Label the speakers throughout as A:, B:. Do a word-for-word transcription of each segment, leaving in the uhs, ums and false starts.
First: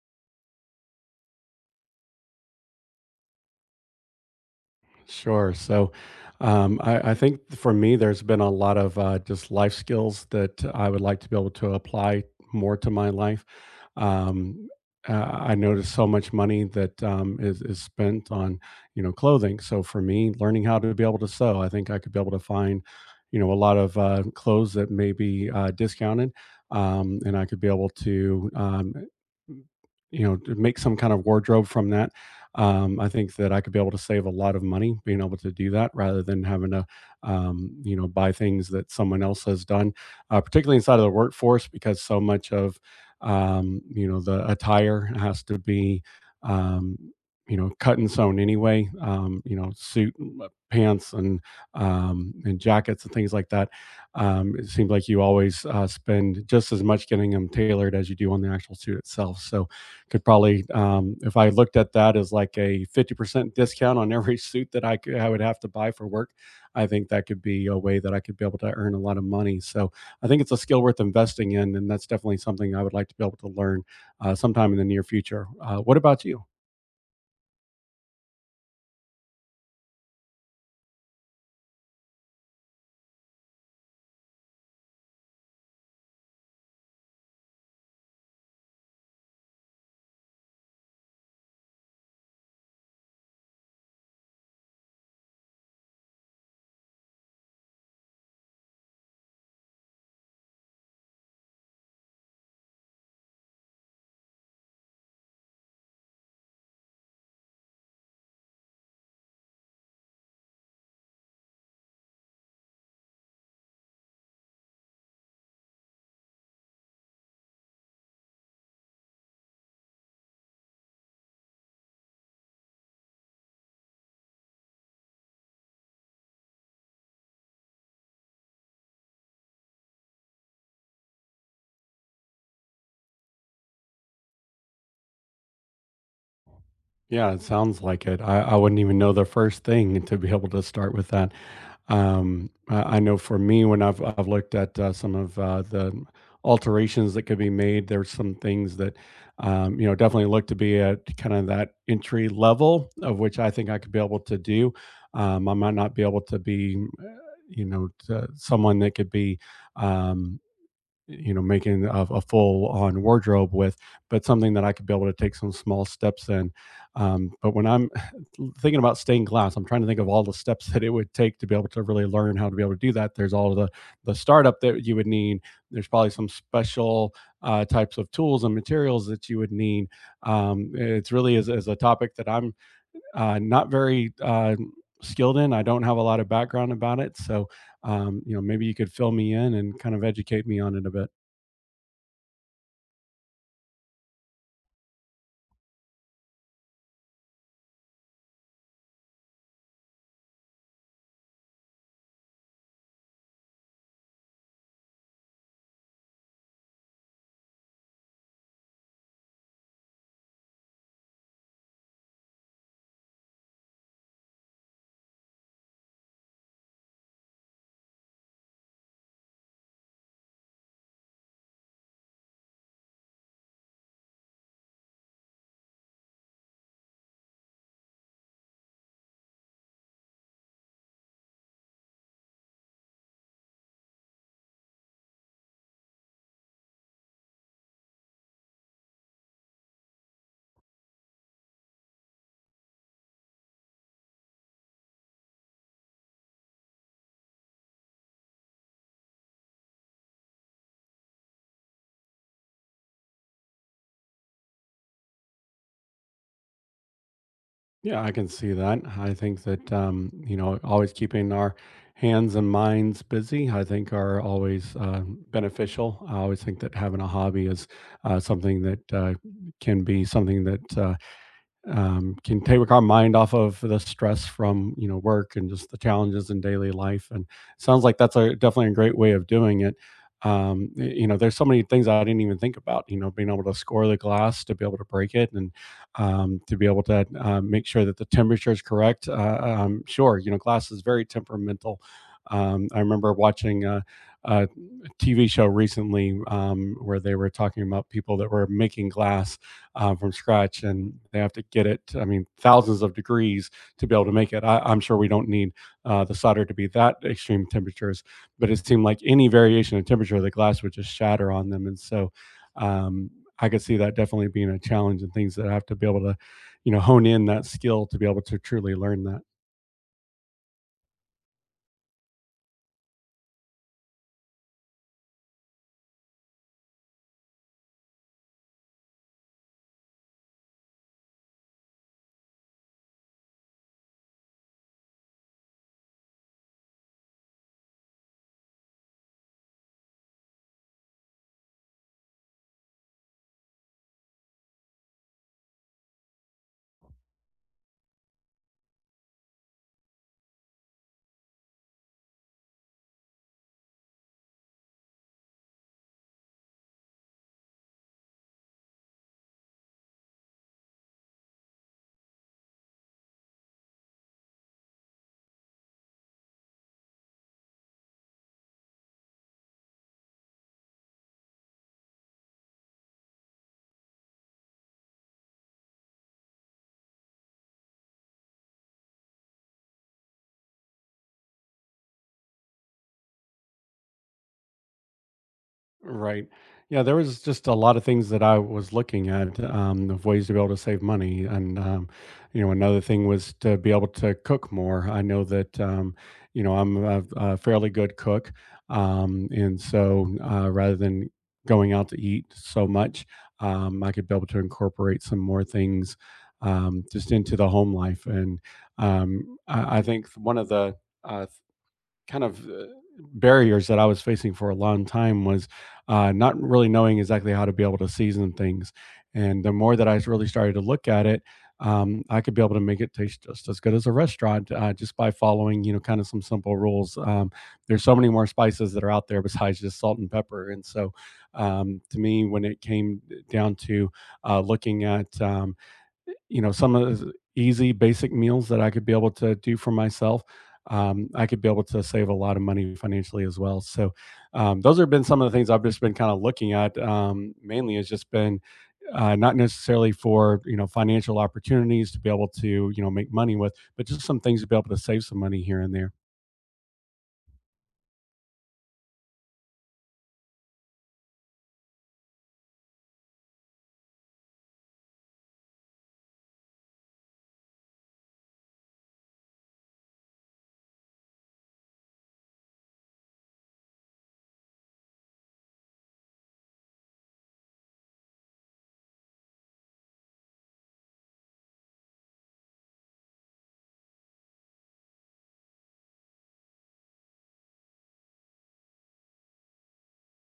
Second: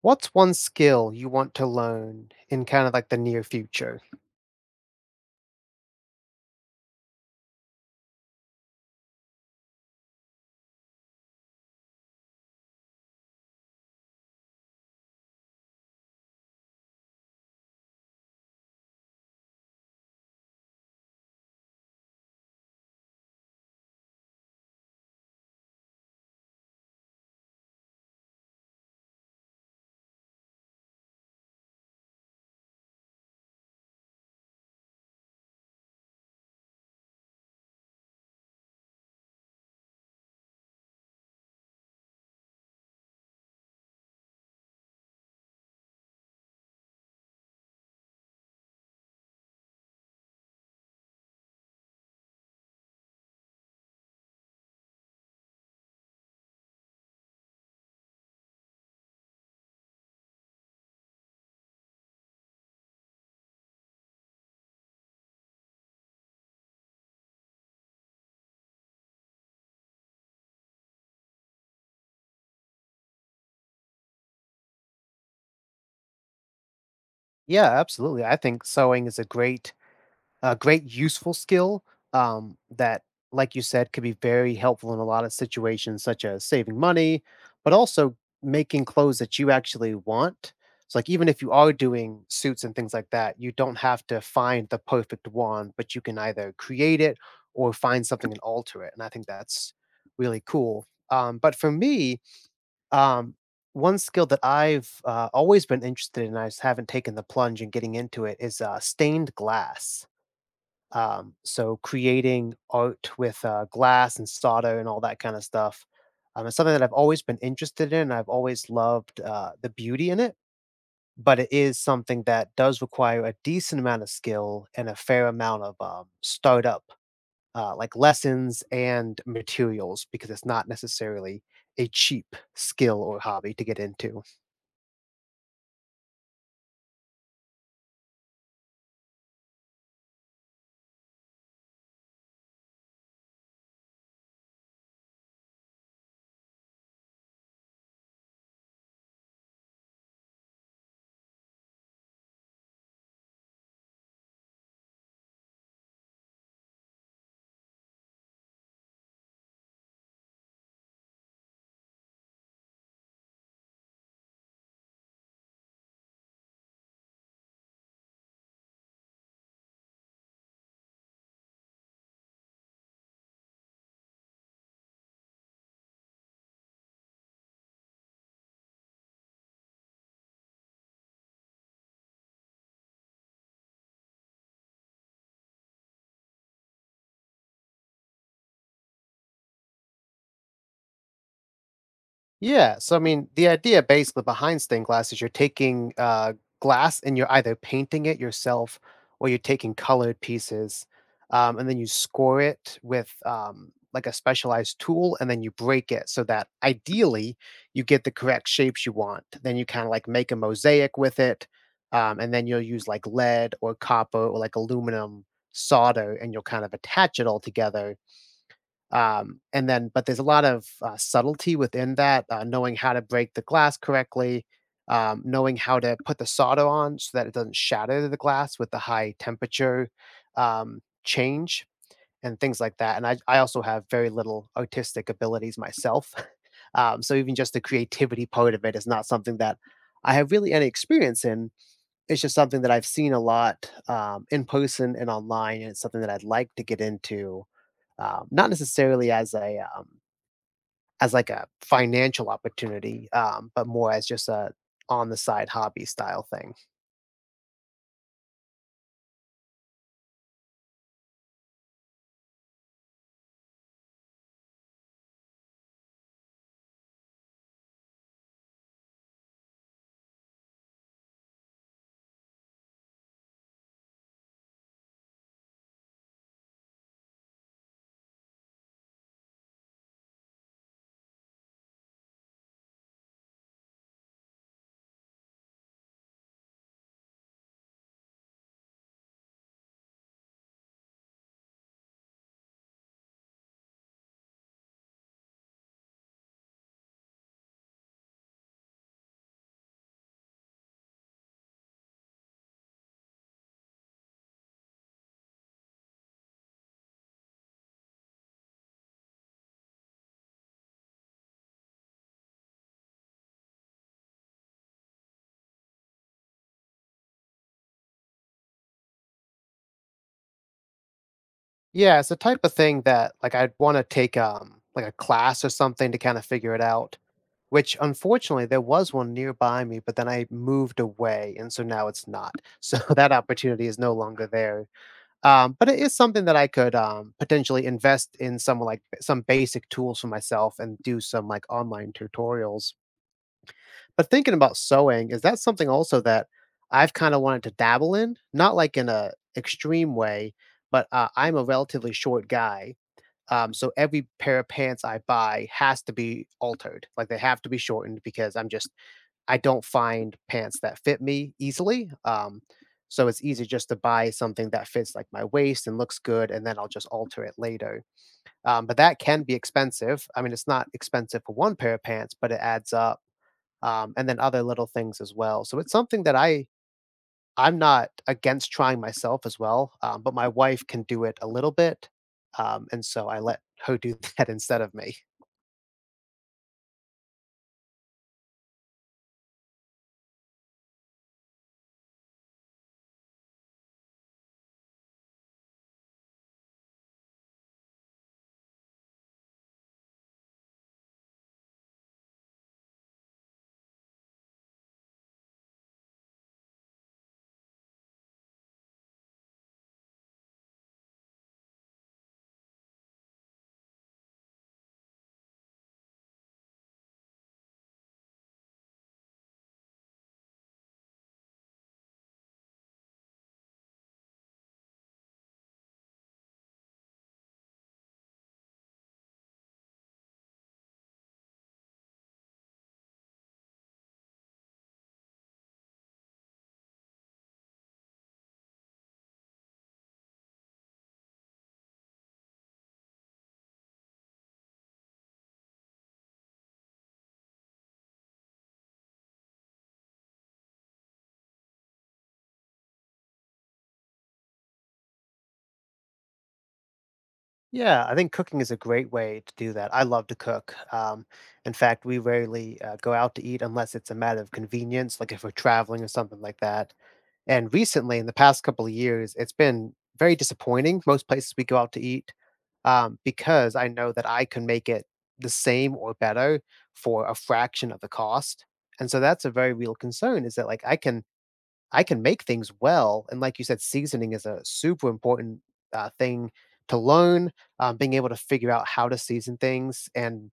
A: What's one skill you want to learn in kind of like the near future?
B: Sure. So, um, I, I think for me, there's been a lot of uh, just life skills that I would like to be able to apply more to my life. Um, uh, I notice so much money that um, is, is spent on, you know, clothing. So for me, learning how to be able to sew, I think I could be able to find, you know, a lot of uh, clothes that may be uh, discounted, um, and I could be able to um, you know to make some kind of wardrobe from that. um, I think that I could be able to save a lot of money being able to do that rather than having to, um, you know, buy things that someone else has done, uh, particularly inside of the workforce, because so much of, um, you know, the attire has to be, um, you know, cut and sewn anyway. Um, you know, suit, uh, pants, and um, and jackets and things like that. Um, it seems like you always uh, spend just as much getting them tailored as you do on the actual suit itself. So could probably um, if I looked at that as like a fifty percent discount on every suit that i could i would have to buy for work. I think that could be a way that I could be able to earn a lot of money. So I think it's a skill worth investing in, and that's definitely something I would like to be able to learn uh, sometime in the near future. Uh, what about you?
A: Yeah, absolutely. I think sewing is a great, a great useful skill um, that, like you said, could be very helpful in a lot of situations, such as saving money, but also making clothes that you actually want. So, like, even if you are doing suits and things like that, you don't have to find the perfect one, but you can either create it or find something and alter it. And I think that's really cool. Um, but for me, Um, one skill that I've, uh, always been interested in, I just haven't taken the plunge in getting into it, is, uh, stained glass. Um, so creating art with, uh, glass and solder and all that kinda stuff. Um, it's something that I've always been interested in, I've always loved, uh, the beauty in it, but it is something that does require a decent amount of skill and a fair amount of, um, startup, uh, like, lessons and materials because it's not necessarily a cheap skill or hobby to get into.
B: Yeah, it sounds like it. I, I wouldn't even know the first thing to be able to start with that. Um, I I know for me, when I've I've looked at uh, some of uh, the alterations that could be made, there's some things that um, you know definitely look to be at kind of that entry level, of which I think I could be able to do. Um, I might not be able to be, uh, you know, to someone that could be. um, you know, making a, a full on wardrobe with, but something that I could be able to take some small steps in. Um, but when I'm thinking about stained glass, I'm trying to think of all the steps that it would take to be able to really learn how to be able to do that. There's all the the startup that you would need. There's probably some special uh, types of tools and materials that you would need. Um, it's really is, is a topic that I'm uh, not very uh, skilled in. I don't have a lot of background about it. So um, you know maybe you could fill me in and kind of educate me on it a bit.
A: Yeah. So, I mean, the idea basically behind stained glass is you're taking uh, glass and you're either painting it yourself or you're taking colored pieces um, and then you score it with um, like a specialized tool and then you break it so that ideally you get the correct shapes you want. Then you kind of like make a mosaic with it um, and then you'll use like lead or copper or like aluminum solder and you'll kind of attach it all together um, and then, but there's a lot of uh, subtlety within that, uh, knowing how to break the glass correctly, um, knowing how to put the solder on so that it doesn't shatter the glass with the high temperature um, change and things like that. And I, I also have very little artistic abilities myself. Um, so even just the creativity part of it is not something that I have really any experience in, it's just something that I've seen a lot, um, in person and online, and it's something that I'd like to get into, um, not necessarily as a, um, as like a financial opportunity, um, but more as just a on the side hobby style thing.
B: Yeah, I can see that. I think that um, you know, always keeping our hands and minds busy, I think, are always uh, beneficial. I always think that having a hobby is uh, something that uh, can be something that uh, um, can take our mind off of the stress from you know work and just the challenges in daily life, and it sounds like that's a definitely a great way of doing it. um, y- you know there's so many things I didn't even think about, you know, being able to score the glass to be able to break it, and um, to be able to uh, make sure that the temperature is correct. Uh, um, sure, you know glass is very temperamental. um, I remember watching uh, a TV show recently um, where they were talking about people that were making glass um, from scratch, and they have to get it. I mean, thousands of degrees to be able to make it. I, I'm sure we don't need uh, the solder to be that extreme temperatures, but it seemed like any variation in temperature, the glass would just shatter on them, and so. Um, I could see that definitely being a challenge and things that I have to be able to, you know, hone in that skill to be able to truly learn that.
A: Yeah, it's the type of thing that like I'd want to take um like a class or something to kind of figure it out. Which unfortunately there was one nearby me, but then I moved away, and so now it's not. So that opportunity is no longer there. Um, but it is something that I could, um, potentially invest in some, like, some basic tools for myself and do some, like, online tutorials. But thinking about sewing, is that something also that I've kinda wanted to dabble in? Not, like, in a extreme way, but, uh, I'm a relatively short guy, um, so every pair of pants I buy has to be altered, like, they have to be shortened because I'm just I don't find pants that fit me easily, um, so it's easy just to buy something that fits, like, my waist and looks good, and then I'll just alter it later, um, but that can be expensive. I mean, it's not expensive for one pair of pants, but it adds up, um, and then other little things as well, so it's something that I, I'm not against trying myself as well, um, but my wife can do it a little bit, um, and so I let her do that instead of me.
B: Right. Yeah, there was just a lot of things that I was looking at um, of ways to be able to save money, and um, you know, another thing was to be able to cook more. I know that um, you know I'm a, a fairly good cook, um, and so uh, rather than going out to eat so much, um, I could be able to incorporate some more things um, just into the home life, and um, I, I think one of the uh, kind of uh, barriers that I was facing for a long time was uh, not really knowing exactly how to be able to season things. And the more that I really started to look at it, um, I could be able to make it taste just as good as a restaurant, uh, just by following, you know, kind of some simple rules. Um, there's so many more spices that are out there besides just salt and pepper. And so, um, to me, when it came down to uh, looking at um, you know some of the easy basic meals that I could be able to do for myself, um, I could be able to save a lot of money financially as well. So um, those have been some of the things I've just been kind of looking at. Um, mainly has just been uh, not necessarily for you know financial opportunities to be able to you know make money with, but just some things to be able to save some money here and there.
A: Yeah, I think cooking is a great way to do that. I love to cook. Um, in fact, we rarely uh, go out to eat unless it's a matter of convenience, like if we're traveling or something like that. And recently, in the past couple of years, it's been very disappointing. Most places we go out to eat um, because I know that I can make it the same or better for a fraction of the cost. And so that's a very real concern is that like I can I can make things well, and like you said, seasoning is a super important, uh, thing to learn, um, being able to figure out how to season things and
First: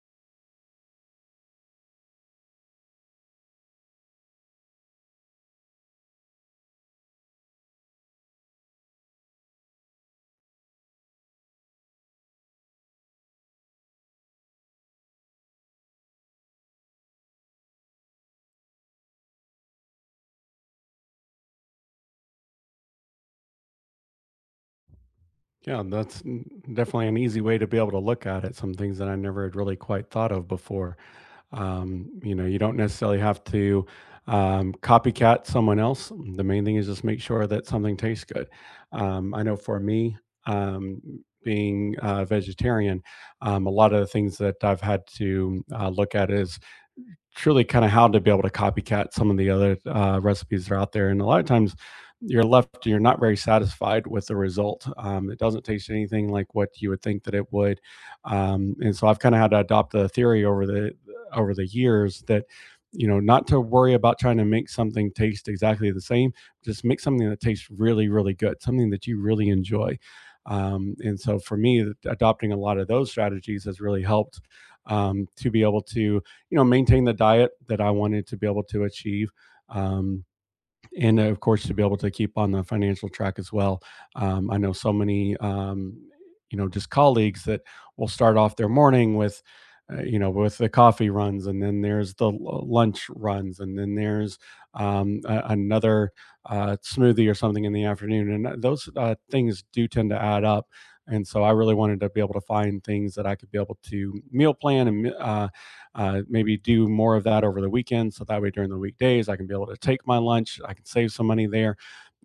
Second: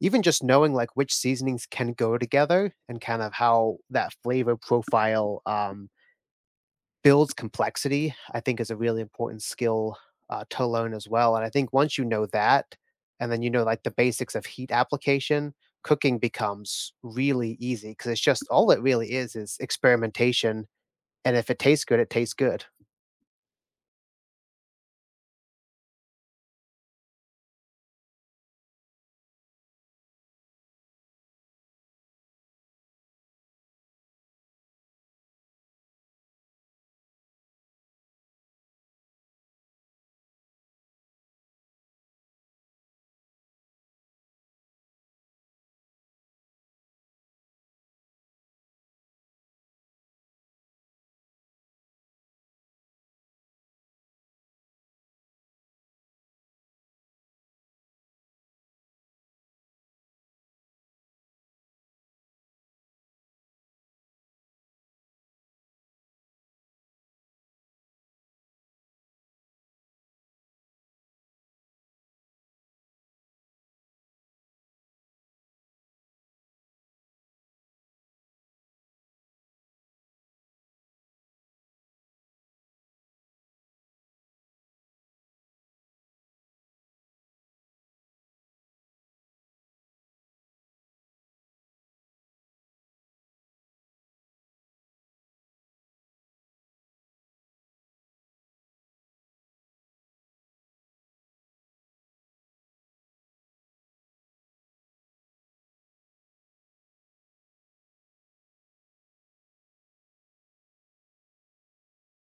A: even just knowing, like, which seasonings can go together and kind of how that flavor profile, um, builds complexity, I think is a really important skill, uh, to learn as well, and I think once you know that, and then you know, like, the basics of heat application, cooking becomes really easy because it's just all it really is is experimentation and if it tastes good, it tastes good.
B: Yeah, that's mm, definitely an easy way to be able to look at it. Some things that I never had really quite thought of before. Um, you know, you don't necessarily have to um, copycat someone else. The main thing is just make sure that something tastes good. Um, I know for me, um, being a vegetarian, um, a lot of the things that I've had to uh, look at is truly kind of how to be able to copycat some of the other uh, recipes that are out there. And a lot of times you're left, you're not very satisfied with the result. Um, it doesn't taste anything like what you would think that it would. Um, and so I've kind of had to adopt the theory over the, over the years that, you know, not to worry about trying to make something taste exactly the same, just make something that tastes really, really good, something that you really enjoy. Um, and so for me, adopting a lot of those strategies has really helped um, to be able to you know maintain the diet that I wanted to be able to achieve. Um, and uh, of course, to be able to keep on the financial track as well. Um, I know so many, um, you know, just colleagues that will start off their morning with, uh, you know, with the coffee runs, and then there's the lunch runs, and then there's um, a- another uh, smoothie or something in the afternoon. And uh, those uh, things do tend to add up. And so I really wanted to be able to find things that I could be able to meal plan, and uh, uh, maybe do more of that over the weekend. So that way during the weekdays, I can be able to take my lunch, I can save some money there,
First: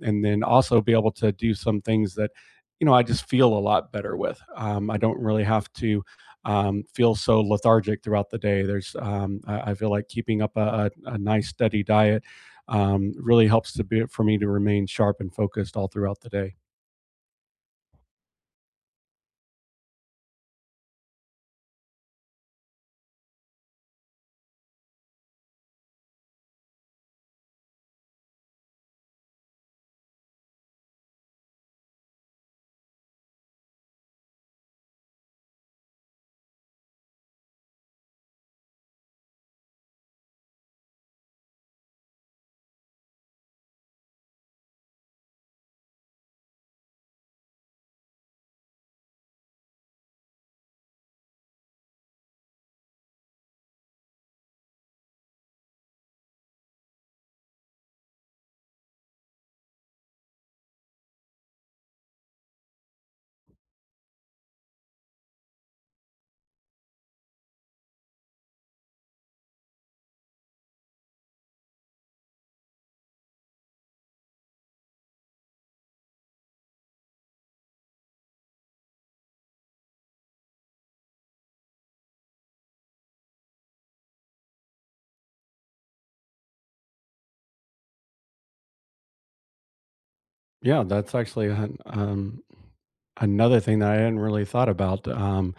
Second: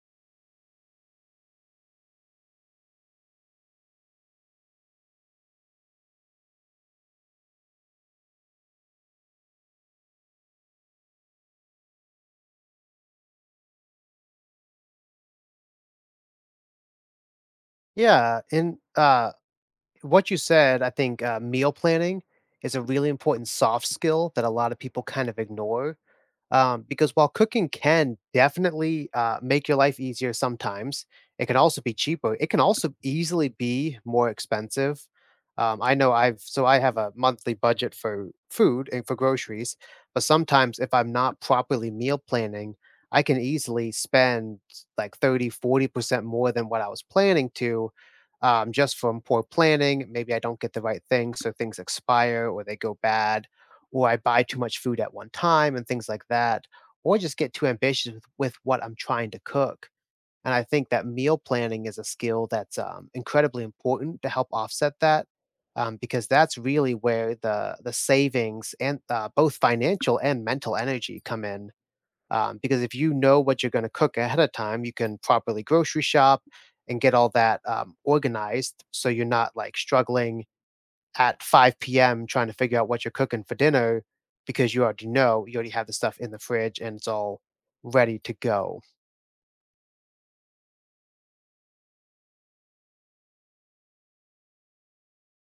B: and then also be able to do some things that, you know, I just feel a lot better with. Um, I don't really have to um, feel so lethargic throughout the day. There's, um, I, I feel like keeping up a, a, a nice steady diet um, really helps to be for me to remain sharp and focused all throughout the day.
A: Yeah, and, uh, what you said, I think, uh, meal planning is a really important soft skill that a lot of people kind of ignore. Um, because while cooking can definitely uh, make your life easier sometimes, it can also be cheaper. It can also easily be more expensive. Um, I know I've so I have a monthly budget for food and for groceries, but sometimes if I'm not properly meal planning, I can easily spend like thirty, forty percent more than what I was planning to, um, just from poor planning. Maybe I don't get the right thing, so things expire or they go bad or I buy too much food at one time and things like that, or just get too ambitious with, with what I'm trying to cook. And I think that meal planning is a skill that's um, incredibly important to help offset that, um, because that's really where the the savings and uh, both financial and mental energy come in. Um, because if you know what you're going to cook ahead of time, you can properly grocery shop and get all that um, organized, so you're not like struggling at five p m trying to figure out what you're cooking for dinner because you already know you already have the stuff in the fridge and it's all ready to go.
B: Yeah, that's actually an, um, another thing that I hadn't really thought about. Um,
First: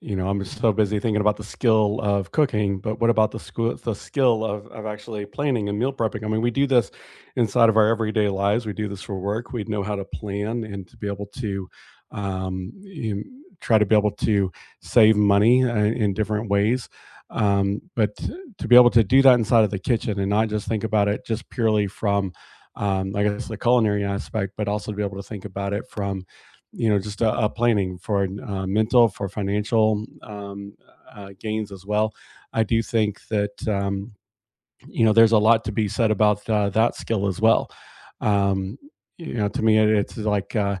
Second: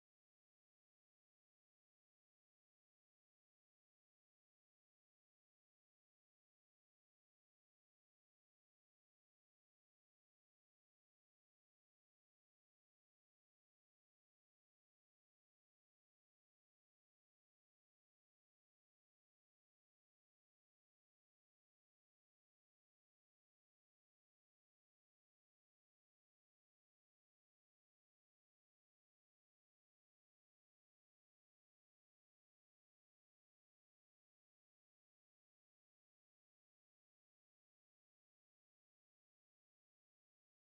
B: You know, I'm so busy thinking about the skill of cooking, but what about the school, the skill of, of actually planning and meal prepping? I mean, we do this inside of our everyday lives. We do this for work. We know how to plan and to be able to um, you know, try to be able to save money uh, in different ways. Um, but to be able to do that inside of the kitchen and not just think about it just purely from um, I guess the culinary aspect, but also to be able to think about it from, you know, just a, a planning for uh, mental, for financial um, uh, gains as well. I do think that, um, you know, there's a lot to be said about uh, that skill as well. Um, you know, to me, it's like, uh,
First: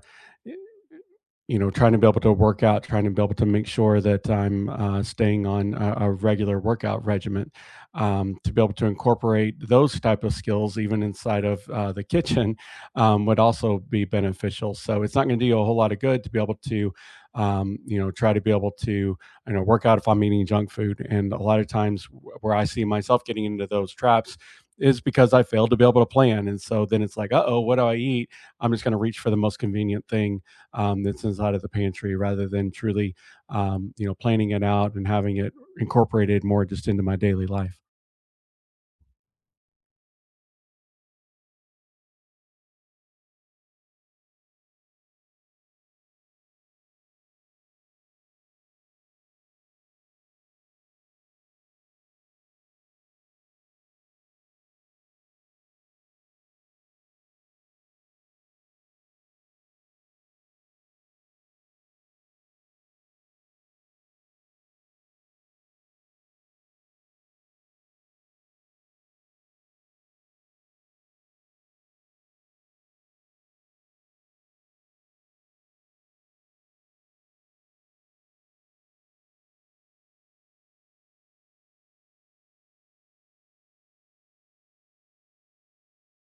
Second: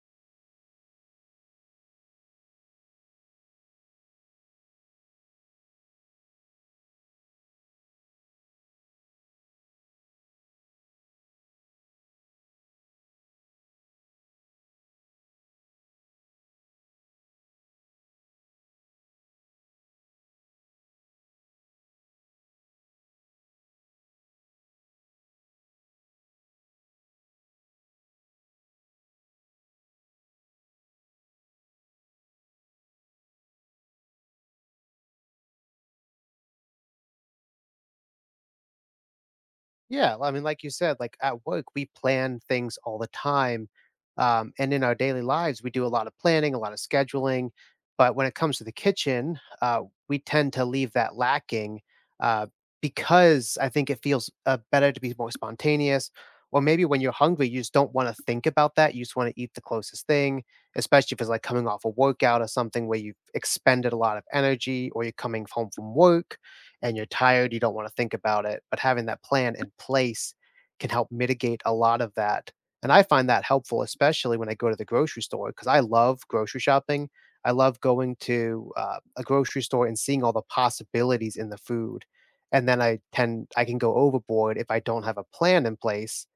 B: you know, trying to be able to work out, trying to be able to make sure that I'm uh, staying on a, a regular workout regimen, um, to be able to incorporate those type of skills even inside of uh, the kitchen. Um, would also be beneficial. So it's not going to do you a whole lot of good to be able to, um, you know, try to be able to, you know, work out if I'm eating junk food. And a lot of times where I see myself getting into those traps is because I failed to be able to plan. And so then it's like, uh oh, what do I eat? I'm just going to reach for the most convenient thing um, that's inside of the pantry rather than truly, um, you know, planning it out and having it incorporated more just into my daily life.
A: Yeah, well, I mean, like you said, like at work, we plan things all the time. Um, and in our daily lives, we do a lot of planning, a lot of scheduling. But when it comes to the kitchen, uh, we tend to leave that lacking, uh, because I think it feels uh, better to be more spontaneous. Or maybe when you're hungry, you just don't want to think about that. You just want to eat the closest thing, especially if it's like coming off a workout or something where you've expended a lot of energy or you're coming home from work and you're tired, you don't wanna think about it, but having that plan in place can help mitigate a lot of that, and I find that helpful, especially when I go to the grocery store because I love grocery shopping. I love going to, uh, a grocery store and seeing all the possibilities in the food, and then I tend I can go overboard if I don't have a plan in place,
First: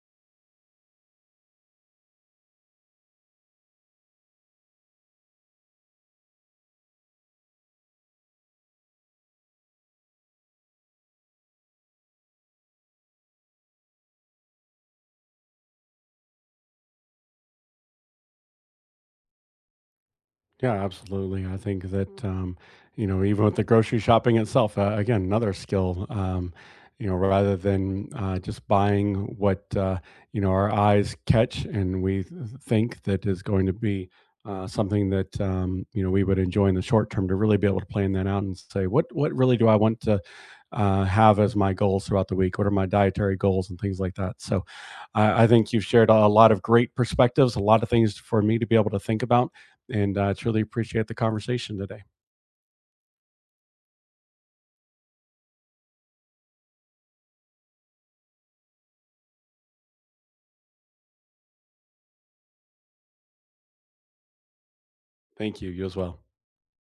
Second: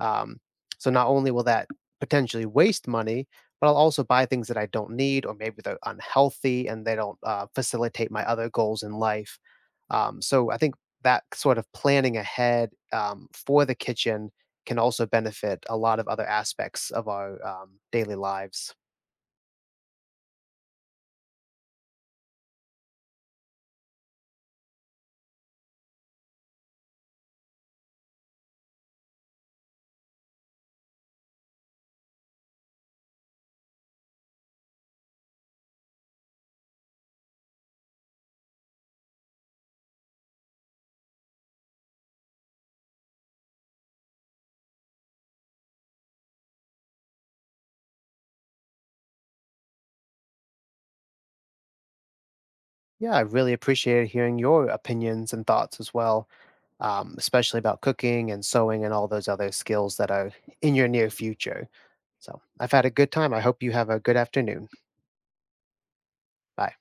A: um, so not only will that potentially waste money, but I'll also buy things that I don't need, or maybe they're unhealthy and they don't uh, facilitate my other goals in life. Um, so I think that sort of planning ahead, um, for the kitchen can also benefit a lot of other aspects of our um, daily lives.
B: Yeah, absolutely. I think that um, you know, even with the grocery shopping itself, uh, again, another skill. Um, you know, rather than uh, just buying what uh, you know our eyes catch and we th- think that is going to be uh, something that um, you know we would enjoy in the short term, to really be able to plan that out and say, what what really do I want to uh, have as my goals throughout the week? What are my dietary goals and things like that? So, I, I think you've shared a lot of great perspectives, a lot of things for me to be able to think about, and I uh, truly appreciate the conversation today.
A: Yeah, I really appreciated hearing your opinions and thoughts as well, um, especially about cooking and sewing and all those other skills that are in your near future. So I've had a good time. I hope you have a good afternoon.
B: Thank you. You as well.
A: Bye.